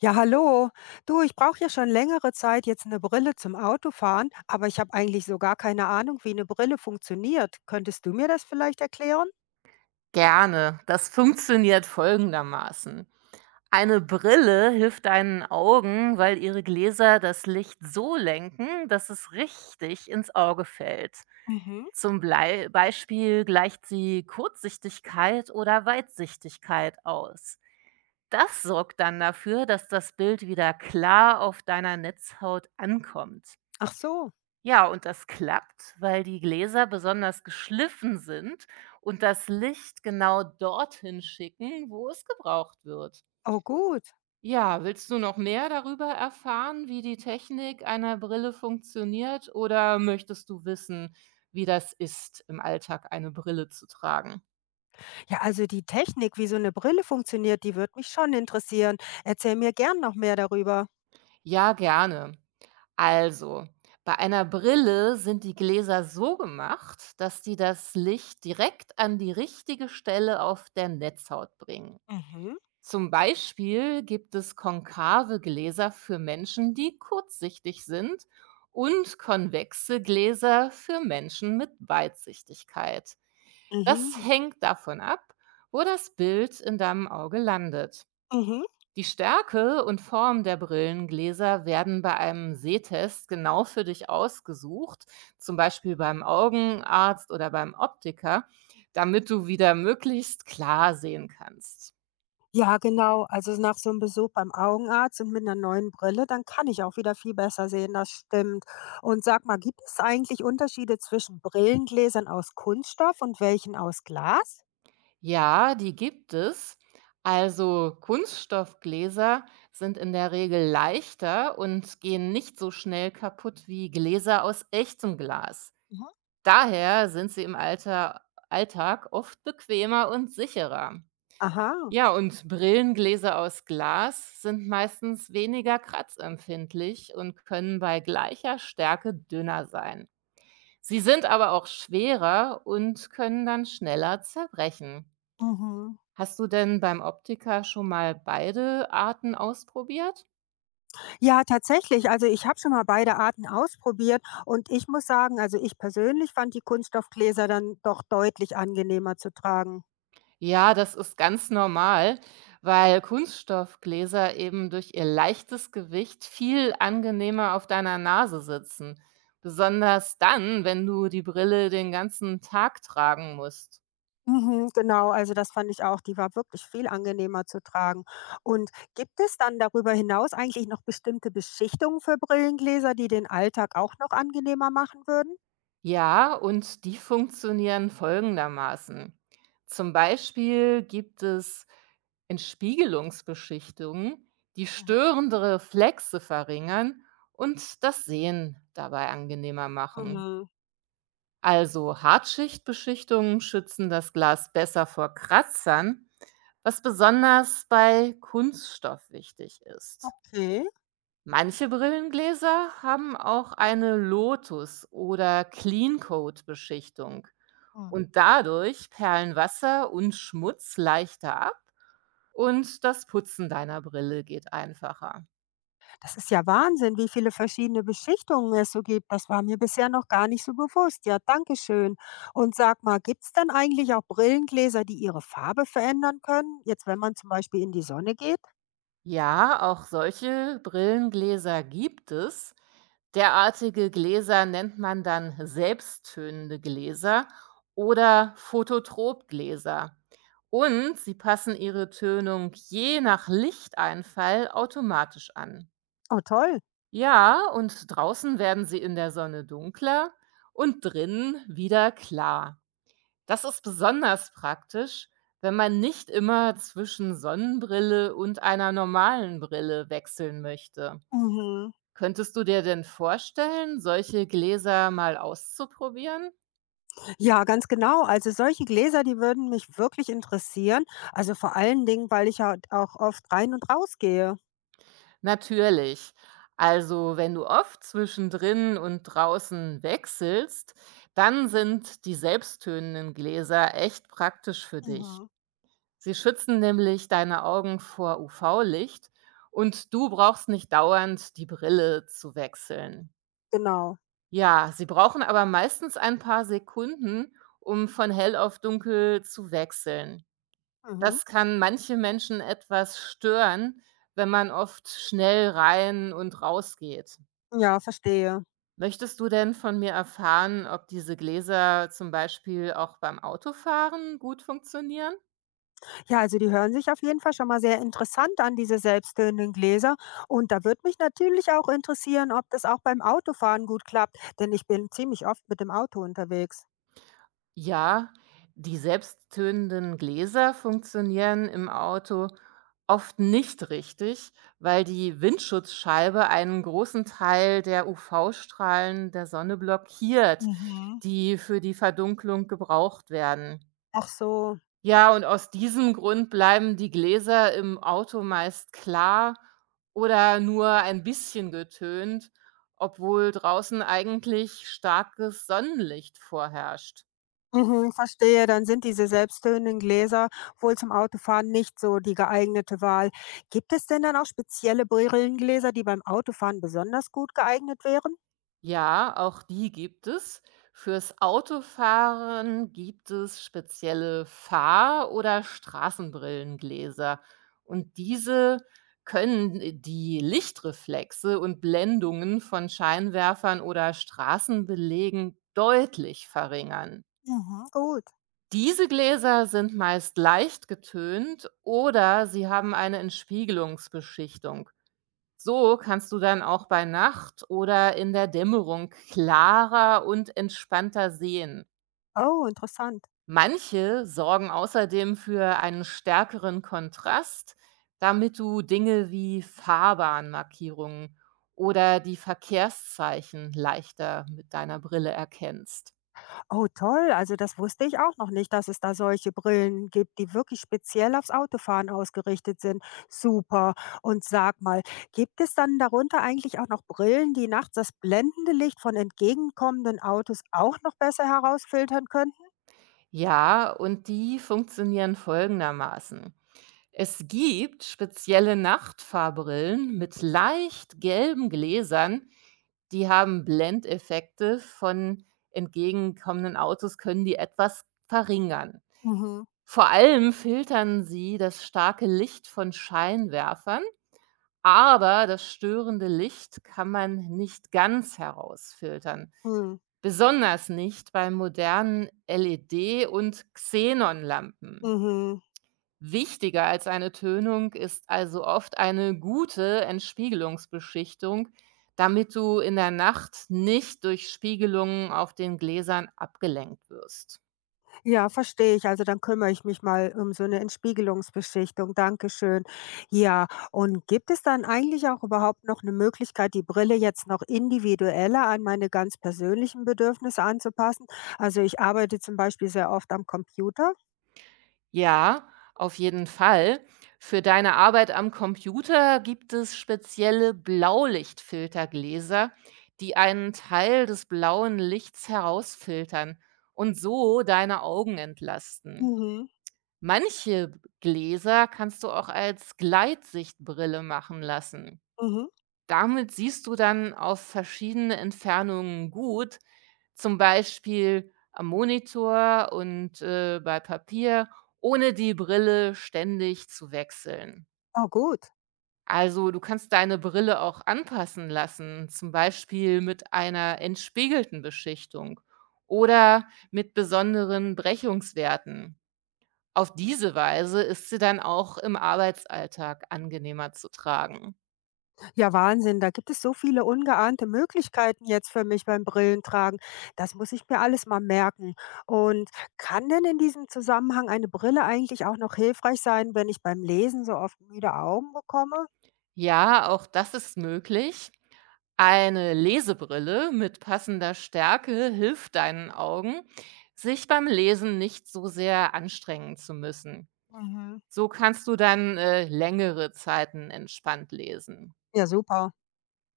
Ja, hallo. Du, ich brauche ja schon längere Zeit jetzt eine Brille zum Autofahren, aber ich habe eigentlich so gar keine Ahnung, wie eine Brille funktioniert. Könntest du mir das vielleicht erklären? Gerne. Das funktioniert folgendermaßen. Eine Brille hilft deinen Augen, weil ihre Gläser das Licht so lenken, dass es richtig ins Auge fällt. Mhm. Zum Blei Beispiel gleicht sie Kurzsichtigkeit oder Weitsichtigkeit aus. Das sorgt dann dafür, dass das Bild wieder klar auf deiner Netzhaut ankommt. Ach so. Ja, und das klappt, weil die Gläser besonders geschliffen sind und das Licht genau dorthin schicken, wo es gebraucht wird. Oh gut. Ja, willst du noch mehr darüber erfahren, wie die Technik einer Brille funktioniert, oder möchtest du wissen, wie das ist, im Alltag eine Brille zu tragen? Ja, also die Technik, wie so eine Brille funktioniert, die wird mich schon interessieren. Erzähl mir gern noch mehr darüber. Ja, gerne. Also, bei einer Brille sind die Gläser so gemacht, dass die das Licht direkt an die richtige Stelle auf der Netzhaut bringen. Mhm. Zum Beispiel gibt es konkave Gläser für Menschen, die kurzsichtig sind und konvexe Gläser für Menschen mit Weitsichtigkeit. Das Mhm. hängt davon ab, wo das Bild in deinem Auge landet. Mhm. Die Stärke und Form der Brillengläser werden bei einem Sehtest genau für dich ausgesucht, zum Beispiel beim Augenarzt oder beim Optiker, damit du wieder möglichst klar sehen kannst. Ja, genau. Also nach so einem Besuch beim Augenarzt und mit einer neuen Brille, dann kann ich auch wieder viel besser sehen, das stimmt. Und sag mal, gibt es eigentlich Unterschiede zwischen Brillengläsern aus Kunststoff und welchen aus Glas? Ja, die gibt es. Also Kunststoffgläser sind in der Regel leichter und gehen nicht so schnell kaputt wie Gläser aus echtem Glas. Mhm. Daher sind sie im Alter, Alltag oft bequemer und sicherer. Aha. Ja, und Brillengläser aus Glas sind meistens weniger kratzempfindlich und können bei gleicher Stärke dünner sein. Sie sind aber auch schwerer und können dann schneller zerbrechen. Mhm. Hast du denn beim Optiker schon mal beide Arten ausprobiert? Ja, tatsächlich. Also ich habe schon mal beide Arten ausprobiert und ich muss sagen, also ich persönlich fand die Kunststoffgläser dann doch deutlich angenehmer zu tragen. Ja, das ist ganz normal, weil Kunststoffgläser eben durch ihr leichtes Gewicht viel angenehmer auf deiner Nase sitzen. Besonders dann, wenn du die Brille den ganzen Tag tragen musst. Mhm, genau, also das fand ich auch. Die war wirklich viel angenehmer zu tragen. Und gibt es dann darüber hinaus eigentlich noch bestimmte Beschichtungen für Brillengläser, die den Alltag auch noch angenehmer machen würden? Ja, und die funktionieren folgendermaßen. Zum Beispiel gibt es Entspiegelungsbeschichtungen, die Mhm. störende Reflexe verringern und das Sehen dabei angenehmer machen. Mhm. Also Hartschichtbeschichtungen schützen das Glas besser vor Kratzern, was besonders bei Kunststoff wichtig ist. Okay. Manche Brillengläser haben auch eine Lotus- oder Clean-Coat-Beschichtung Mhm. und dadurch perlen Wasser und Schmutz leichter ab und das Putzen deiner Brille geht einfacher. Das ist ja Wahnsinn, wie viele verschiedene Beschichtungen es so gibt. Das war mir bisher noch gar nicht so bewusst. Ja, danke schön. Und sag mal, gibt es denn eigentlich auch Brillengläser, die ihre Farbe verändern können? Jetzt, wenn man zum Beispiel in die Sonne geht? Ja, auch solche Brillengläser gibt es. Derartige Gläser nennt man dann selbsttönende Gläser oder Phototropgläser. Und sie passen ihre Tönung je nach Lichteinfall automatisch an. Oh, toll. Ja, und draußen werden sie in der Sonne dunkler und drinnen wieder klar. Das ist besonders praktisch, wenn man nicht immer zwischen Sonnenbrille und einer normalen Brille wechseln möchte. Mhm. Könntest du dir denn vorstellen, solche Gläser mal auszuprobieren? Ja, ganz genau. Also solche Gläser, die würden mich wirklich interessieren. Also vor allen Dingen, weil ich ja auch oft rein und raus gehe. Natürlich. Also, wenn du oft zwischendrin und draußen wechselst, dann sind die selbsttönenden Gläser echt praktisch für dich. Mhm. Sie schützen nämlich deine Augen vor UV-Licht und du brauchst nicht dauernd die Brille zu wechseln. Genau. Ja, sie brauchen aber meistens ein paar Sekunden, um von hell auf dunkel zu wechseln. Mhm. Das kann manche Menschen etwas stören, wenn man oft schnell rein und raus geht. Ja, verstehe. Möchtest du denn von mir erfahren, ob diese Gläser zum Beispiel auch beim Autofahren gut funktionieren? Ja, also die hören sich auf jeden Fall schon mal sehr interessant an, diese selbsttönenden Gläser. Und da würde mich natürlich auch interessieren, ob das auch beim Autofahren gut klappt, denn ich bin ziemlich oft mit dem Auto unterwegs. Ja, die selbsttönenden Gläser funktionieren im Auto oft nicht richtig, weil die Windschutzscheibe einen großen Teil der UV-Strahlen der Sonne blockiert, Mhm. die für die Verdunklung gebraucht werden. Ach so. Ja, und aus diesem Grund bleiben die Gläser im Auto meist klar oder nur ein bisschen getönt, obwohl draußen eigentlich starkes Sonnenlicht vorherrscht. Mhm, verstehe. Dann sind diese selbsttönenden Gläser wohl zum Autofahren nicht so die geeignete Wahl. Gibt es denn dann auch spezielle Brillengläser, die beim Autofahren besonders gut geeignet wären? Ja, auch die gibt es. Fürs Autofahren gibt es spezielle Fahr- oder Straßenbrillengläser. Und diese können die Lichtreflexe und Blendungen von Scheinwerfern oder Straßenbelägen deutlich verringern. Mhm, gut. Diese Gläser sind meist leicht getönt oder sie haben eine Entspiegelungsbeschichtung. So kannst du dann auch bei Nacht oder in der Dämmerung klarer und entspannter sehen. Oh, interessant. Manche sorgen außerdem für einen stärkeren Kontrast, damit du Dinge wie Fahrbahnmarkierungen oder die Verkehrszeichen leichter mit deiner Brille erkennst. Oh, toll. Also das wusste ich auch noch nicht, dass es da solche Brillen gibt, die wirklich speziell aufs Autofahren ausgerichtet sind. Super. Und sag mal, gibt es dann darunter eigentlich auch noch Brillen, die nachts das blendende Licht von entgegenkommenden Autos auch noch besser herausfiltern könnten? Ja, und die funktionieren folgendermaßen. Es gibt spezielle Nachtfahrbrillen mit leicht gelben Gläsern, die haben Blendeffekte von entgegenkommenden Autos, können die etwas verringern. Mhm. Vor allem filtern sie das starke Licht von Scheinwerfern, aber das störende Licht kann man nicht ganz herausfiltern. Mhm. Besonders nicht bei modernen LED- und Xenonlampen. Mhm. Wichtiger als eine Tönung ist also oft eine gute Entspiegelungsbeschichtung, damit du in der Nacht nicht durch Spiegelungen auf den Gläsern abgelenkt wirst. Ja, verstehe ich. Also dann kümmere ich mich mal um so eine Entspiegelungsbeschichtung. Dankeschön. Ja, und gibt es dann eigentlich auch überhaupt noch eine Möglichkeit, die Brille jetzt noch individueller an meine ganz persönlichen Bedürfnisse anzupassen? Also, ich arbeite zum Beispiel sehr oft am Computer. Ja, auf jeden Fall. Für deine Arbeit am Computer gibt es spezielle Blaulichtfiltergläser, die einen Teil des blauen Lichts herausfiltern und so deine Augen entlasten. Mhm. Manche Gläser kannst du auch als Gleitsichtbrille machen lassen. Mhm. Damit siehst du dann auf verschiedene Entfernungen gut, zum Beispiel am Monitor und, bei Papier, ohne die Brille ständig zu wechseln. Oh gut. Also, du kannst deine Brille auch anpassen lassen, zum Beispiel mit einer entspiegelten Beschichtung oder mit besonderen Brechungswerten. Auf diese Weise ist sie dann auch im Arbeitsalltag angenehmer zu tragen. Ja, Wahnsinn, da gibt es so viele ungeahnte Möglichkeiten jetzt für mich beim Brillentragen. Das muss ich mir alles mal merken. Und kann denn in diesem Zusammenhang eine Brille eigentlich auch noch hilfreich sein, wenn ich beim Lesen so oft müde Augen bekomme? Ja, auch das ist möglich. Eine Lesebrille mit passender Stärke hilft deinen Augen, sich beim Lesen nicht so sehr anstrengen zu müssen. Mhm. So kannst du dann längere Zeiten entspannt lesen. Ja, super.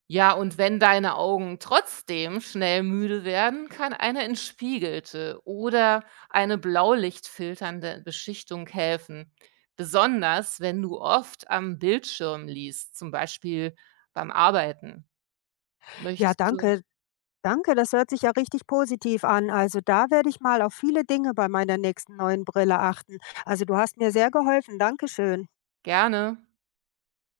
Ja, und wenn deine Augen trotzdem schnell müde werden, kann eine entspiegelte oder eine blaulichtfilternde Beschichtung helfen. Besonders wenn du oft am Bildschirm liest, zum Beispiel beim Arbeiten. Ja, Möchtest du danke. Danke, das hört sich ja richtig positiv an. Also da werde ich mal auf viele Dinge bei meiner nächsten neuen Brille achten. Also du hast mir sehr geholfen. Dankeschön. gerne